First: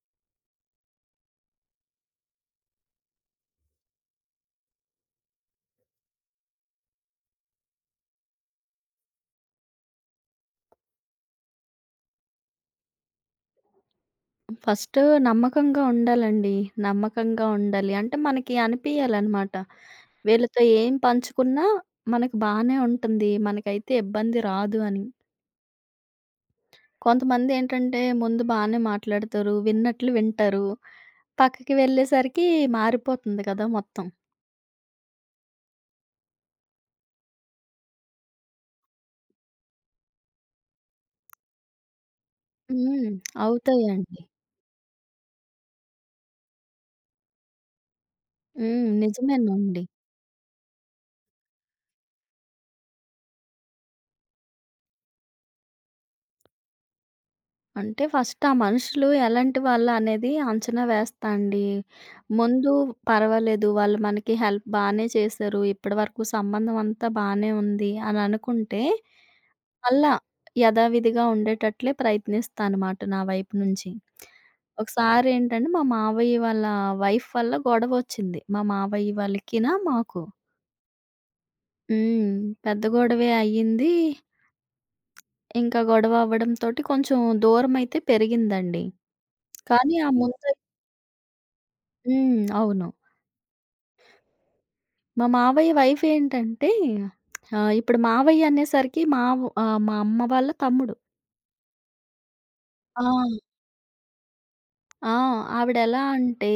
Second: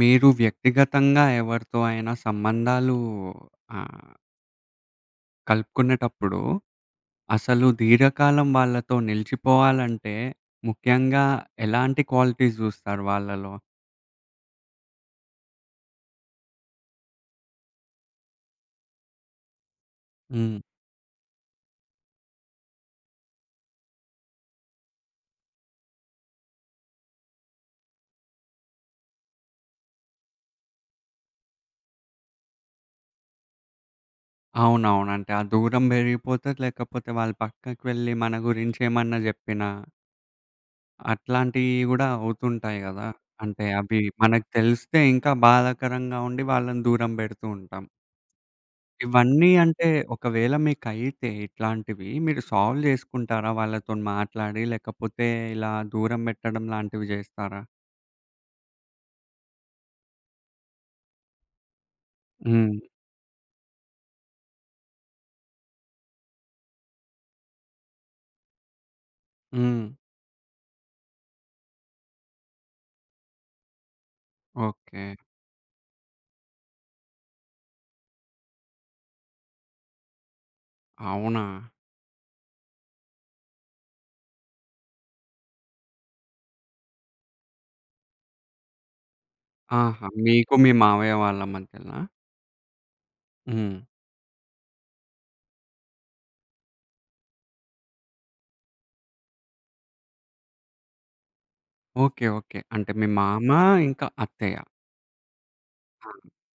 మీరు వ్యక్తిగతంగా ఎవరితో అయినా సంబంధాలు ఆహ్, కలుపుకునేటప్పుడు అసలు దీర్ఘకాలం వాళ్ళతో నిలిచిపోవాలంటే ముఖ్యంగా ఎలాంటి క్వాలిటీస్ జూస్తారు వాళ్ళలో? ఫస్టు నమ్మకంగా ఉండాలండి. నమ్మకంగా ఉండాలి. అంటే మనకి అనిపియాలనమాట. హ్మ్. వీళ్ళతో ఏం పంచుకున్నా మనకు బానే ఉంటుంది. మనకైతే ఇబ్బంది రాదు అని. కొంతమందేంటంటే ముందు బానే మాట్లాడతారు. విన్నట్లు వింటారు. పక్కకి వెళ్ళేసరికి మారిపోతుంది కదా మొత్తం. అవునవును. అంటే ఆ దూరం పెరిగిపోతే లేకపోతే వాళ్ళు పక్కకి వెళ్ళి మన గురించి ఏమన్నా జెప్పినా అట్లాంటియి గూడా అవుతుంటాయి గదా! హ్మ్. అంటే అవి అవుతాయండి. మనకు తెలిస్తే ఇంకా బాధాకరంగా ఉండి వాళ్ళని దూరం బెడుతూ ఉంటాం. హ్మ్. ఇవన్నీ నిజమేనండి. అంటే ఒకవేళ మీకైతే ఇట్లాంటివి, మీరు సాల్వ్ జేసుకుంటారా వాళ్ళతోని మాట్లాడి? లేకపోతే ఇలా దూరం బెట్టడం లాంటివి జేస్తారా? అంటే ఫస్ట్ ఆ మనుషులు ఎలాంటి వాళ్ళు అనేది అంచనా వేస్తా అండి. ముందు హ్మ్. పర్వాలేదు వాళ్ళు మనకి హెల్ప్ బానే చేశారు. ఇప్పటివరకు సంబంధం అంతా బానే ఉంది అని అనుకుంటే, హ్మ్. మళ్ళా యథావిధిగా ఉండేటట్లే ప్రయత్నిస్తా అనమాట నా వైపు నుంచి. ఓకే. ఒకసారి ఏంటంటే మా మావయ్య వాళ్ళ వైఫ్ వల్ల గొడవొచ్చింది. మా మావయ్య వాళ్ళకినా మాకు. అవునా? హ్మ్. పెద్ద గొడవే అయ్యింది. ఇంకా గొడవ అవ్వడంతోటి కొంచెం దూరమైతే పెరిగిందండి. కానీ ఆహా! ఆ ముందు మీకు మీ మావయ్య వాళ్ళ మధ్యలనా? హ్మ్. అవును. హ్మ్. మా మావయ్య వైఫ్ ఏంటంటే ఇప్పుడు మావయ్య అనేసరికి మా అమ్మ వాళ్ళ తమ్ముడు. ఓకే. ఓకే. అంటే ఆ! మీ మామ ఇంకా అత్తయ్య. ఆ! ఆవిడెలా ఆ! అంటే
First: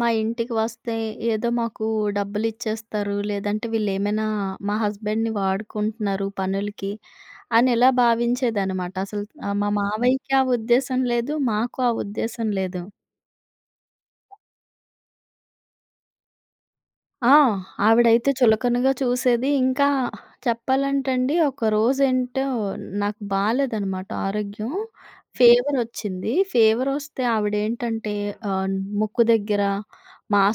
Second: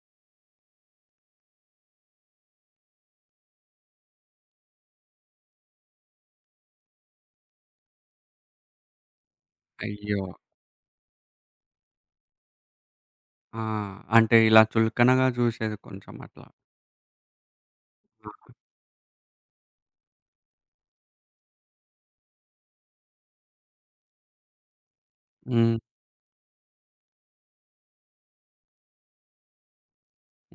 మా ఇంటికి వస్తే ఏదో మాకు డబ్బులిచ్చేస్తారు. లేదంటే వీళ్ళేమైనా మా హస్బెండ్‌ని వాడుకుంటున్నారు పనులకి అని ఇలా భావించేదనమాట. అసలు మా అయ్యో! మావయ్యకి ఆ ఉద్దేశ్యం లేదు. మాకు ఆ ఉద్దేశ్యం లేదు. ఆ! అంటే ఇలా చులకనగా జూసేది కొంచెం అట్లా. ఆ! ఆ! ఆవిడైతే చులకనగా చూసేది. ఇంకా చెప్పాలంటండి ఒకరోజేంటో నాకు బాలేదనమాట ఆరోగ్యం. హ్మ్. హ్మ్. ఫీవరొచ్చింది. ఫీవరొస్తే ఆవిడేంటంటే ఆహ్, ముక్కు దగ్గర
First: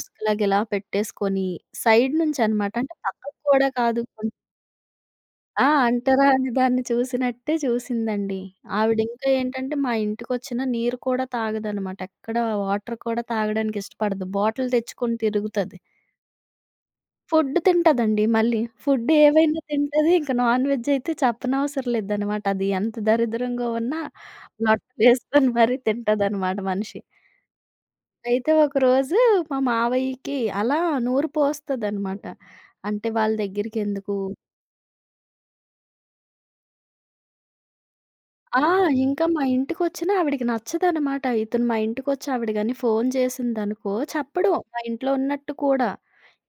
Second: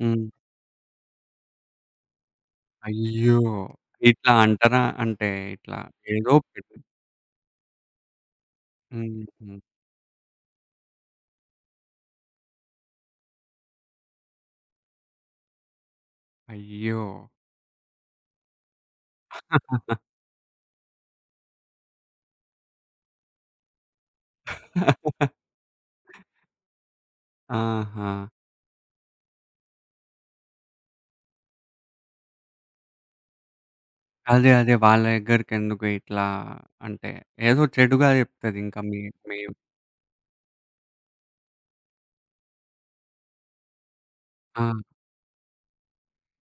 హ్మ్. ఇలా పెట్టేసుకొని సైడ్ నుంచనమాట. అంటే అయ్యో! పక్కకు కూడా కాదు. ఇట్లా కొంచెం అంటారా? అంటే ఆ! ఇట్లా ఏదో అంటరాని పెద్ద దాన్ని చూసినట్టే చూసిందండి. ఆవిడింకా హ్మ్. ఏంటంటే మా ఇంటికొచ్చినా నీరు కూడా తాగదనమాట. ఎక్కడ వాటర్ కూడా తాగడానికి ఇష్టపడదు. బాటిల్ తెచ్చుకొని తిరుగుతది. అయ్యో! ఫుడ్ తింటదండి మళ్ళీ. ఫుడ్ ఏవైనా తింటది. ఇంక నాన్ వెజ్ అయితే చెప్పనవసరం లేదనమాట. అది ఎంత దరిద్రంగా ఉన్నా లొట్ట వేసుకొని మరీ తింటదనమాట మనిషి. ఆహా! అయితే ఒకరోజు మా మావయ్యకి అలా నూరు పోస్తదనమాట. అంటే వాళ్ళ దగ్గరికెందుకు అదే. అదే. వాళ్ళ దగ్గరికెందుకు ఇట్లా అంటే ఏదో చెడుగా ఆ! చెప్తదింకా మీ ఇంకా మీ మా ఇంటికొచ్చినా ఆవిడకి నచ్చదనమాట. ఇతను మా ఇంటికొచ్చి ఆవిడ గాని ఫోను చేసిందనుకో చెప్పడు. ఆ! మా ఇంట్లో ఉన్నట్టు కూడా.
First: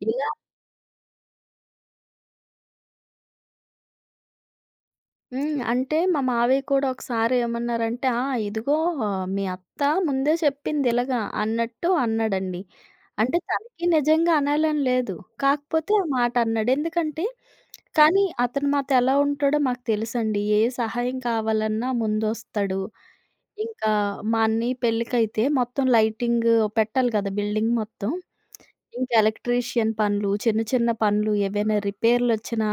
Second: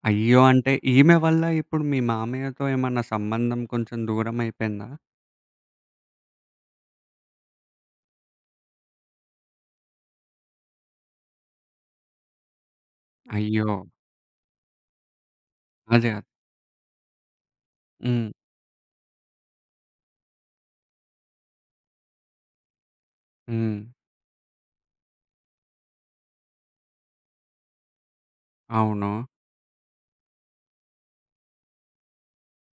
ఇలా అయ్యో! అంటే ఈమె వల్ల ఇప్పుడు మీ మామయ్యతో ఏమన్నా సంబంధం కొంచెం దూరం అయిపోయిందా? హ్మ్. అంటే మా మావయ్య కూడా ఒకసారి ఏమన్నారంటే, "ఆ! ఇదిగో ఆ, మీ అత్త ముందే చెప్పింది ఇలాగా" అన్నట్టు అన్నాడండి. అంటే అయ్యో! తనకి నిజంగా అనాలని లేదు. కాకపోతే ఆ అదే. అదే. మాట అన్నాడు. ఎందుకంటే కానీ హ్మ్. అతను మాతో ఎలా ఉంటాడో మాకు తెలుసండి. ఏ సహాయం కావాలన్నా ముందొస్తాడు. హ్మ్. ఇంకా మా అన్నయ్య పెళ్ళికైతే మొత్తం లైటింగ్ పెట్టాలి కదా! బిల్డింగ్ మొత్తం. అవును. ఇంకా ఎలక్ట్రీషియన్ పనులు, చిన్న చిన్న పనులు ఏవైనా రిపేర్‌లొచ్చినా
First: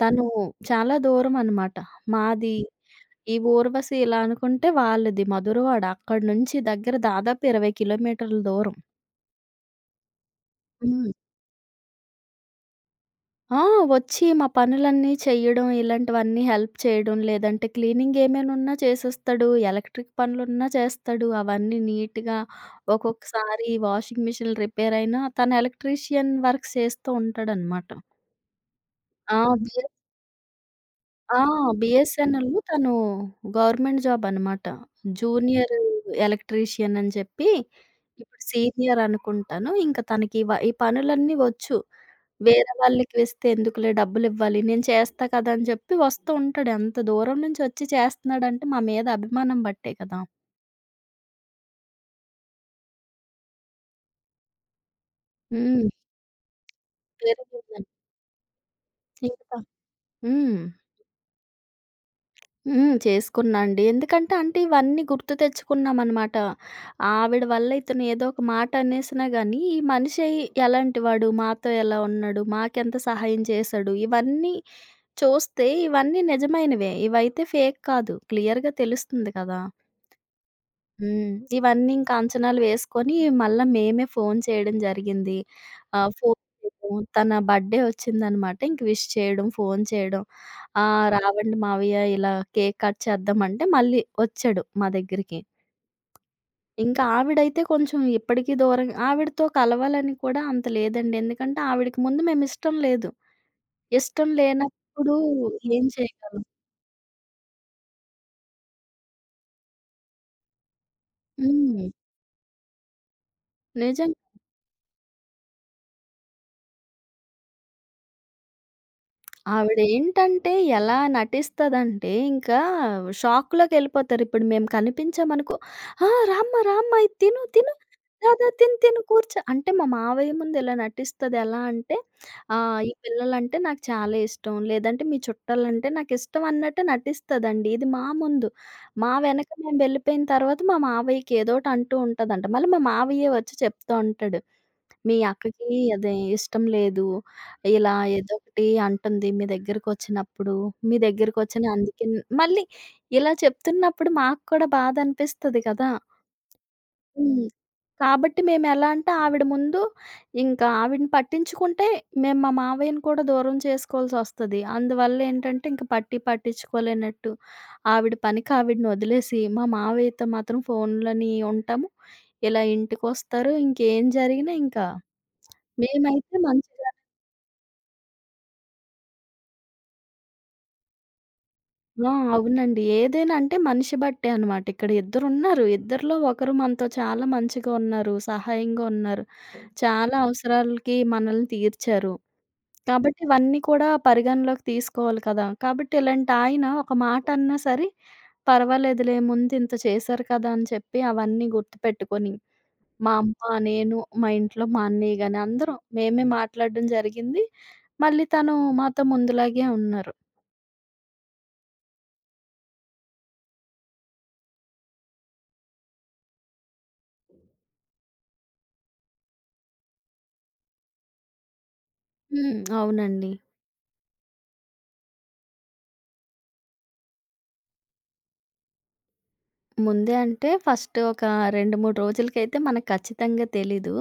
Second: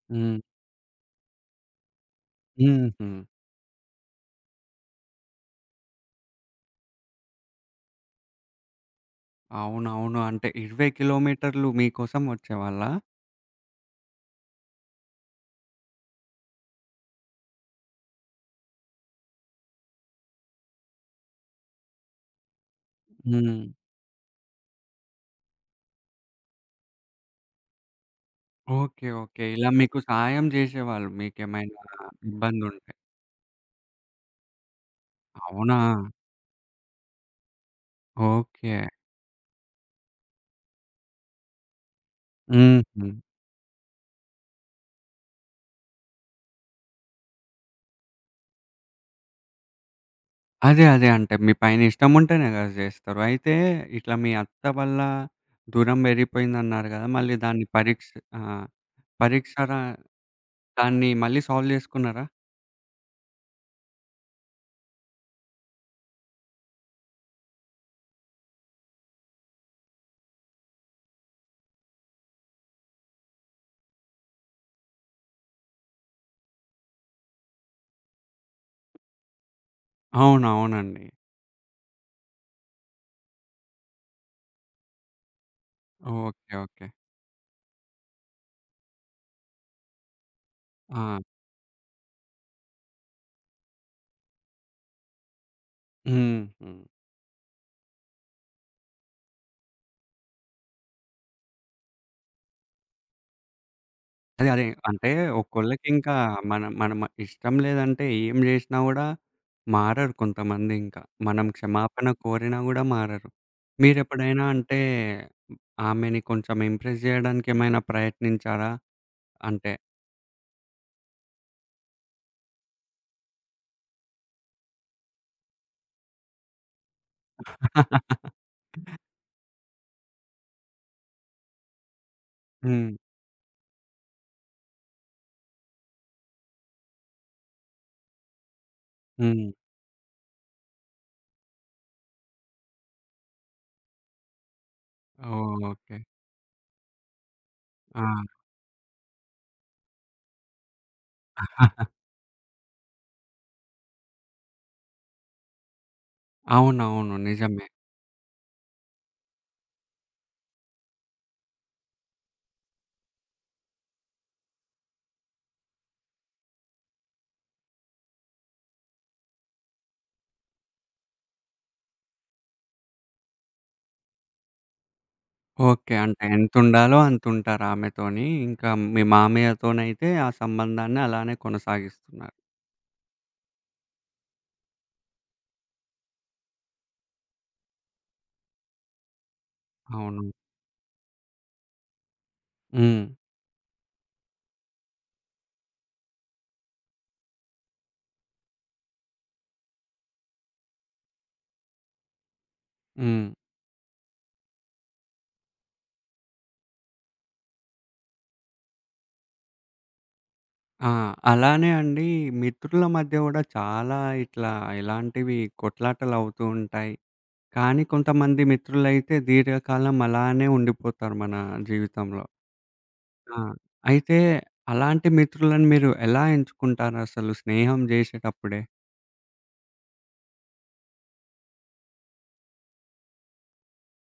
తను హ్మ్. చాలా దూరం అనమాట. మాది హుహు. ఈ 'ఊర్వశి' ఇలా అనుకుంటే వాళ్ళది మధురవాడ. అక్కడి నుంచి దగ్గర దాదాపు 20 కిలోమీటర్ల దూరం. అవునవును. అంటే 20 హ్మ్. కిలోమీటర్లు మీకోసం వచ్చేవాళ్ళా? ఆ! వచ్చి మా పనులన్నీ చెయ్యడం, ఇలాంటివన్నీ హెల్ప్ చేయడం, లేదంటే క్లీనింగ్ ఏమైనున్నా చేసేస్తాడు, ఎలక్ట్రిక్ పనులున్నా చేస్తాడు. అవన్నీ నీట్‌గా హ్మ్. ఒక్కొక్కసారి వాషింగ్ మిషన్ రిపేర్ అయినా తను ఎలక్ట్రీషియన్ వర్క్స్ చేస్తూ ఉంటాడనమాట. ఓకే. ఆ! ఓకే. ఇలా బి మీకు సహాయం చేసేవాళ్ళు ఆ! మీకేమైనా బిఎస్ఎన్ఎల్ ఇబ్బందుంటే. తను గవర్నమెంట్ జాబ్ అనమాట. జూనియర్ అవునా? ఎలక్ట్రీషియన్ అని చెప్పి ఇప్పుడు ఓకే. సీనియర్ అనుకుంటాను. ఇంక తనకి ఈ పనులన్నీ వచ్చు. వేరే హుహు. వాళ్ళకి ఇస్తే ఎందుకులే డబ్బులివ్వాలి. నేను చేస్తా కదా! అని చెప్పి వస్తూ ఉంటాడు. ఎంత దూరం నుంచి వచ్చి చేస్తున్నాడంటే మా మీద అభిమానం బట్టే కదా! అదే. అదే. అంటే మీ పైన ఇష్టముంటేనే గదా జేస్తారు. అయితే ఇట్లా మీ అత్త వల్ల హ్మ్. దూరం పెరిగిపోయిందన్నారు గదా! మళ్ళీ దాన్ని పెరిగిందని. పరీక్ష ఆ! ఇంక పరీక్ష త రా హ్మ్. దాన్ని మళ్ళీ సాల్వ్ జేసుకున్నారా? హ్మ్. చేసుకున్నా అండి. ఎందుకంటే అంటే ఇవన్నీ గుర్తు తెచ్చుకున్నామనమాట. ఆవిడ వల్ల ఇతను ఏదో ఒక మాట అనేసినా గానీ, ఈ మనిషి ఎలాంటి వాడు? మాతో ఎలా ఉన్నాడు? మాకెంత సహాయం చేశాడు? ఇవన్నీ చూస్తే ఇవన్నీ నిజమైనవే. ఇవైతే ఫేక్ కాదు. క్లియర్‌గా తెలుస్తుంది కదా! అవునవునండి. హ్మ్. ఇవన్నీ ఇంకా అంచనాలు వేసుకొని మళ్ళా మేమే ఫోను చేయడం జరిగింది. Phone okay. ఓకే. చేయడం తన బర్త్‌డే వచ్చిందనమాట. ఇంక విష్ చేయడం, ఫోను చేయడం. ఆ! "రావండి మావయ్య ఇలా కేక్ కట్ చేద్దాం" అంటే మళ్ళీ వచ్చాడు మా దగ్గరికి. హుహు. ఇంకా ఆవిడైతే కొంచెం ఇప్పటికి దూరం ఆవిడతో కలవాలని కూడా అంత లేదండి. ఎందుకంటే ఆవిడకి ముందు మేమిష్టం లేదు. ఇష్టం అదే. అదే. అంటే లేనప్పుడు ఏం ఒక్కోళ్ళకింకా చేయగలం? మన ఇష్టం లేదంటే ఏం జేషినా గూడా మారరు కొంతమంది ఇంకా. మనం హ్మ్. క్షమాపణ కోరినా గూడా మారరు. నిజం. మీరెప్పుడైనా అంటే ఆమెని కొంచెం ఇంప్రెస్ జేయడానికి ఏమైనా ప్రయత్నించారా? అంటే ఆవిడేంటంటే ఎలా నటిస్తదంటే, ఇంకా షాక్‌లోకెళ్ళిపోతారు. ఇప్పుడు మేము కనిపించామనుకో, "ఆ! రామ్మా, రామ్మా ఇది తిను, తిను. దా, దా తిను, తిను కూర్చో." అంటే మా మావయ్య ముందు ఇలా నటిస్తది. ఎలా అంటే, హ్మ్. "ఈ పిల్లలంటే నాకు చాలా ఇష్టం. లేదంటే మీ చుట్టాలంటే నాకిష్టం" అన్నట్టు నటిస్తదండి. ఇది మా ముందు. మా హ్మ్. వెనక మేము వెళ్ళిపోయిన తర్వాత మా మావయ్యకి ఏదోటి అంటూ ఉంటదంట. మళ్ళీ మా మావయ్యే వచ్చి చెప్తా ఉంటాడు, "మీ అక్కకి ఓకే. అదే ఇష్టం లేదు." ఇలా ఆ! ఏదో ఒకటి అంటుంది మీ దగ్గరకొచ్చినప్పుడు. మీ దగ్గరకొచ్చిన అందుకే మళ్ళీ ఇలా చెప్తున్నప్పుడు మాకు కూడా బాధనిపిస్తది కదా! అవునవును. హ్మ్. నిజమే. కాబట్టి మేమెలా అంటే ఆవిడ ముందు ఇంకా ఆవిడని పట్టించుకుంటే మేము మా మావయ్యని కూడా దూరం చేసుకోవాల్సొస్తది. అందువల్ల ఏంటంటే ఇంక పట్టి పట్టించుకోలేనట్టు ఆవిడ పనికి ఆవిడని వదిలేసి మా మావయ్యతో మాత్రం ఫోన్‌లోని ఉంటాము. ఇలా ఇంటికొస్తారు. ఇంకేం జరిగినా ఇంకా ఓకే. అంటే మేమైతే మంచిగా ఎంతుండాలో అంతుంటారు ఆమెతోని. ఇంకా మీ మామయ్యతోనైతే ఆ సంబంధాన్ని అలానే ఆ! కొనసాగిస్తున్నారు. అవునండి. ఏదైనా అంటే మనిషి బట్టే అనమాట. ఇక్కడ ఇద్దరున్నారు. ఇద్దరిలో ఒకరు మనతో చాలా మంచిగా ఉన్నారు. సహాయంగా ఉన్నారు. చాలా అవును. అవసరాలకి మనల్ని తీర్చారు. హ్మ్. కాబట్టి ఇవన్నీ కూడా పరిగణలోకి తీసుకోవాలి కదా! కాబట్టి ఇలాంటి ఆయన ఒక మాట అన్నా సరే పర్వాలేదులే ముందు ఇంత చేశారు కదా! అని చెప్పి అవన్నీ గుర్తుపెట్టుకొని మా హ్మ్. అమ్మ, నేను, మా ఇంట్లో మా అన్నయ్య గాని అందరం మేమే మాట్లాడడం జరిగింది. మళ్ళీ తను మాతో ముందులాగే ఉన్నారు. ఆ! అలానే అండి మిత్రుల మధ్య గూడా చాలా ఇట్లా ఇలాంటివి కొట్లాటలవుతూ ఉంటాయి. కానీ కొంతమంది మిత్రులైతే దీర్ఘకాలం అలానే ఉండిపోతారు మన జీవితంలో. హ్మ్. అవునండి. ఆ! అయితే అలాంటి మిత్రులను మీరు ఎలా ఎంచుకుంటారసలు స్నేహం జేసేటప్పుడే? ముందే అంటే ఫస్ట్ ఒక 2, 3 రోజులకైతే మనకు ఖచ్చితంగా తెలీదు.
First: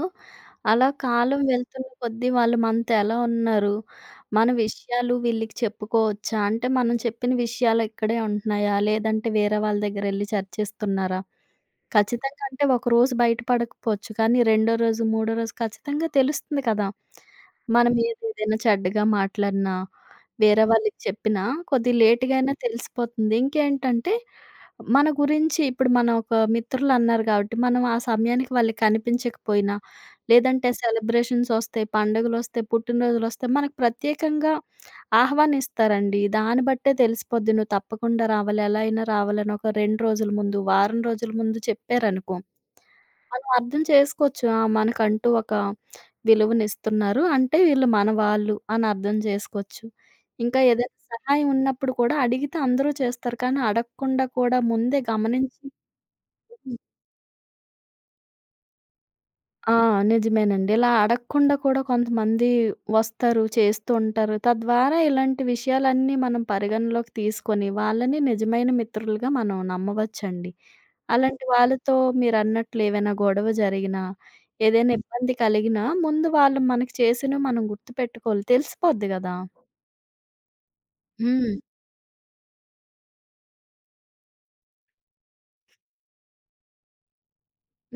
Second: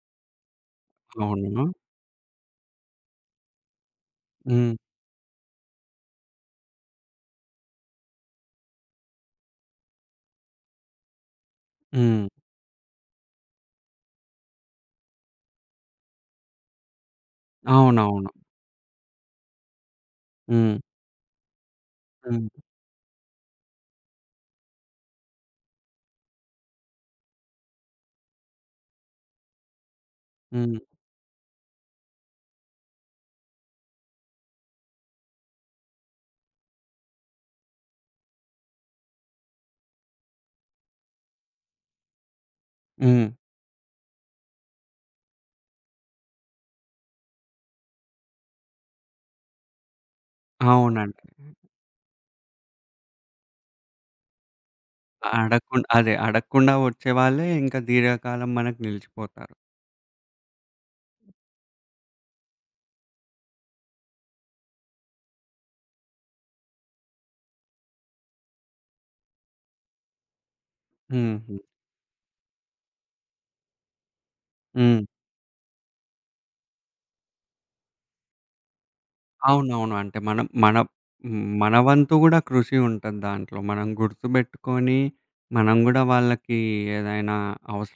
అలా కాలం అవును. వెళ్తున్న కొద్దీ వాళ్ళు మనతో ఎలా ఉన్నారు? మన హ్మ్. విషయాలు వీళ్ళకి చెప్పుకోవచ్చా? అంటే మనం చెప్పిన విషయాలు ఇక్కడే ఉంటున్నాయా? లేదంటే వేరే వాళ్ళ దగ్గరెళ్లి చర్చిస్తున్నారా? హ్మ్. ఖచ్చితంగా అంటే ఒకరోజు బయటపడకపోవచ్చు. కానీ రెండో రోజు, మూడో రోజు ఖచ్చితంగా తెలుస్తుంది కదా! మనం అవునవును. ఏదేదైనా చెడ్డగా మాట్లాడినా, వేరే హ్మ్. వాళ్ళకి చెప్పినా కొద్దిగా లేట్‌గా హ్మ్. అయినా తెలిసిపోతుంది. ఇంకేంటంటే మన గురించి ఇప్పుడు మనం ఒక మిత్రులన్నారు గాబట్టి, మనం ఆ సమయానికి వాళ్ళకి కనిపించకపోయినా, లేదంటే హ్మ్. సెలబ్రేషన్సొస్తాయి, పండుగలొస్తాయి, పుట్టినరోజులొస్తాయి, మనకు ప్రత్యేకంగా ఆహ్వానిస్తారండి. దాన్ని బట్టే తెలిసిపోద్ది నువ్వు తప్పకుండా రావాలి, ఎలా అయినా రావాలని ఒక 2 రోజుల ముందు, వారం రోజుల ముందు చెప్పారనుకో, హ్మ్. మనం అర్థం చేసుకోవచ్చు. ఆ! మనకంటూ ఒక విలువనిస్తున్నారు. అంటే వీళ్ళు మన వాళ్ళు అని అర్థం చేసుకోవచ్చు. ఇంకా ఏదైనా అవునండి. సహాయం ఉన్నప్పుడు కూడా అడిగితే అందరూ చేస్తారు. కానీ అడగకుండా కూడా ముందే గమనించి అడక్కుం అదే అడగకుండా హ్మ్. వచ్చేవాళ్ళే ఇంకా దీర్ఘకాలం మనకు నిలిచిపోతారు. ఆ! నిజమేనండి. ఇలా అడగకుండా కూడా కొంతమంది వస్తారు, చేస్తూ ఉంటారు. తద్వారా ఇలాంటి విషయాలన్నీ మనం పరిగణలోకి తీసుకొని వాళ్ళని నిజమైన మిత్రులుగా మనం నమ్మవచ్చండి. అలాంటి హుహు. వాళ్ళతో మీరన్నట్లు ఏవైనా గొడవ జరిగినా, ఏదైనా హ్మ్. ఇబ్బంది కలిగినా ముందు వాళ్ళు మనకి చేసినవి మనం గుర్తుపెట్టుకోవాలి. తెలిసిపోద్ది గదా! అవునవును. అంటే మనం మన హ్మ్. హ్మ్. మన వంతు గూడా కృషి ఉంటది దాంట్లో. మనం గుర్తుబెట్టుకొని, మనం గూడా వాళ్ళకి ఏదైనా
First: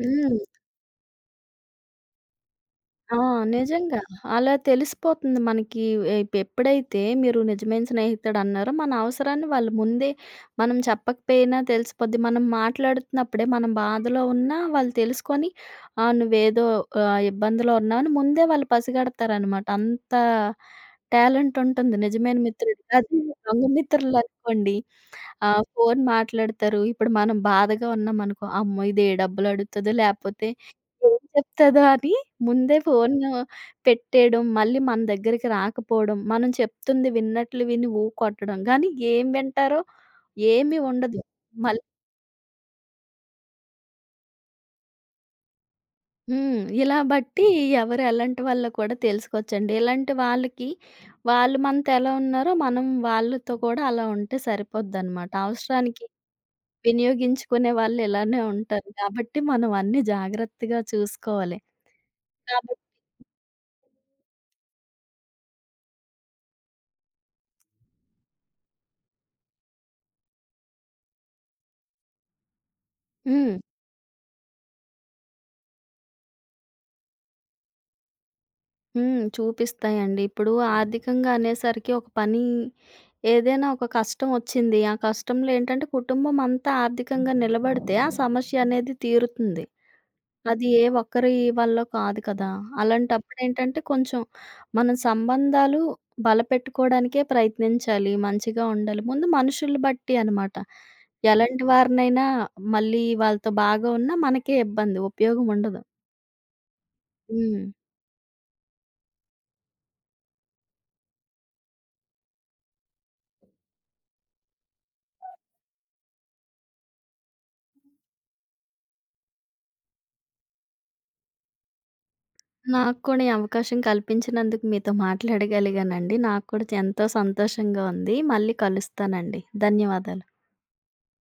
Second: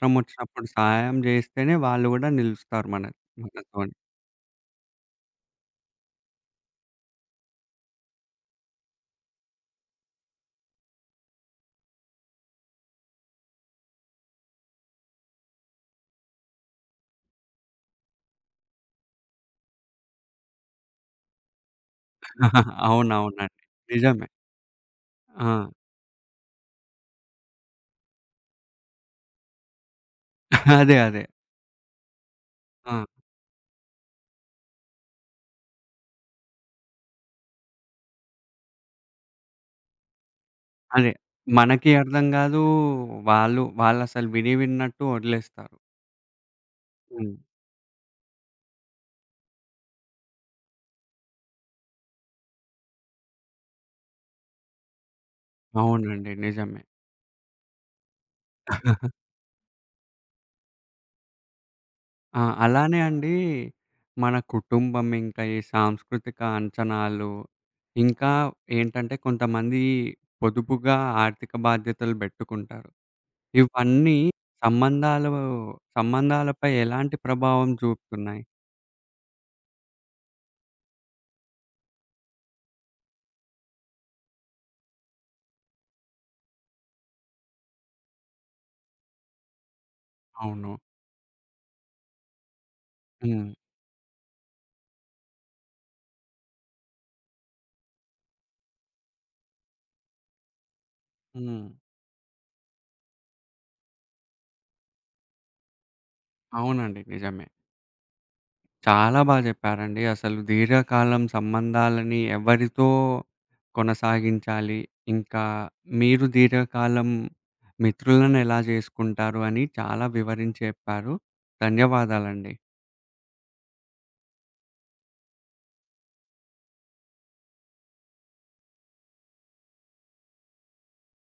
హ్మ్. సహాయం జేస్తేనే వాళ్ళు గూడా నిలుస్తారు మన ఆ! మనతోని. నిజంగా. అలా తెలిసిపోతుంది మనకి. ఎప్పుడైతే మీరు నిజమైన స్నేహితుడన్నారో, మన అవసరాన్ని వాళ్ళు ముందే మనం చెప్పకపోయినా తెలిసిపోద్ది. మనం మాట్లాడుతున్నప్పుడే మనం బాధలో ఉన్నా వాళ్ళు తెలుసుకొని, ఆ! నువ్వేదో ఇబ్బందిలో ఉన్నావని ముందే వాళ్ళు పసిగడతారనమాట. అంత టాలెంట్ ఉంటుంది నిజమైన మిత్రుడికి. అది అవునవునండి. దొంగ నిజమే. మిత్రులనుకోండి ఆ! ఫోను మాట్లాడతారు. ఇప్పుడు మనం బాధగా ఉన్నామనుకో, అమ్మో! ఇది ఏ డబ్బులు అడుగుతదో లేపోతే అదే. ఏం అదే. చెప్తదో అని ముందే ఆ! ఫోను పెట్టేయడం, మళ్ళీ మన దగ్గరికి రాకపోవడం, మనం చెప్తుంది విన్నట్లు విని ఊ కొట్టడం. కానీ ఏం వింటారో ఏమి అదే. ఉండదు. మళ్ మనకి అర్థం గాదు. వాళ్ళు వాళ్ళసలు విని విన్నట్టు వదిలేస్తారు. హ్మ్. ఇలా హ్మ్. బట్టి ఎవరు ఎలాంటి వాళ్ళో కూడా తెలుసుకోవచ్చండి. ఇలాంటి వాళ్ళకి వాళ్ళు మనతో ఎలా ఉన్నారో మనం వాళ్ళతో కూడా అలా ఉంటే సరిపోద్దనమాట. అవసరానికి అవునండి. నిజమే. వినియోగించుకునే వాళ్ళు ఇలానే ఉంటారు. కాబట్టి మనం అన్నీ జాగ్రత్తగా చూసుకోవాలి. ఆ! కాబ అలానే అండి మన కుటుంబం, ఇంకా ఈ సాంస్కృతిక అంచనాలు, ఇంకా ఏంటంటే కొంతమంది పొదుపుగా ఆర్థిక బాధ్యతలు పెట్టుకుంటారు. హ్మ్. ఇవన్నీ సంబంధాలు సంబంధాలపై ఎలాంటి ప్రభావం చూపుతున్నాయి? హ్మ్. చూపిస్తాయండి. ఇప్పుడు ఆర్థికంగా అనేసరికి ఒక పని ఏదైనా ఒక కష్టం వచ్చింది. ఆ కష్టంలో ఏంటంటే కుటుంబం అంతా ఆర్థికంగా నిలబడితే ఆ సమస్య అనేది తీరుతుంది. అది అవును. ఏ ఒక్కరి వల్ల కాదు కదా! హ్మ్. అలాంటప్పుడేంటంటే కొంచెం మనం సంబంధాలు బలపెట్టుకోవడానికే ప్రయత్నించాలి. మంచిగా ఉండాలి. ముందు మనుషులు బట్టి అనమాట. ఎలాంటి హ్మ్. వారినైనా మళ్ళీ వాళ్ళతో బాగా ఉన్నా మనకే ఇబ్బంది. ఉపయోగం ఉండదు. అవునండి. నిజమే. హ్మ్. చాలా బా జెప్పారండి. అసలు దీర్ఘకాలం సంబంధాలని ఎవరితో కొనసాగించాలి, ఇంకా మీరు దీర్ఘకాలం మిత్రులనెలా జేసుకుంటారు అని చాలా వివరించి చెప్పారు. ధన్యవాదాలండి. నాకు కూడా ఈ అవకాశం కల్పించినందుకు మీతో మాట్లాడగలిగానండి. నాకు కూడా ఎంతో సంతోషంగా ఉంది. మళ్ళీ కలుస్తానండి. ధన్యవాదాలు.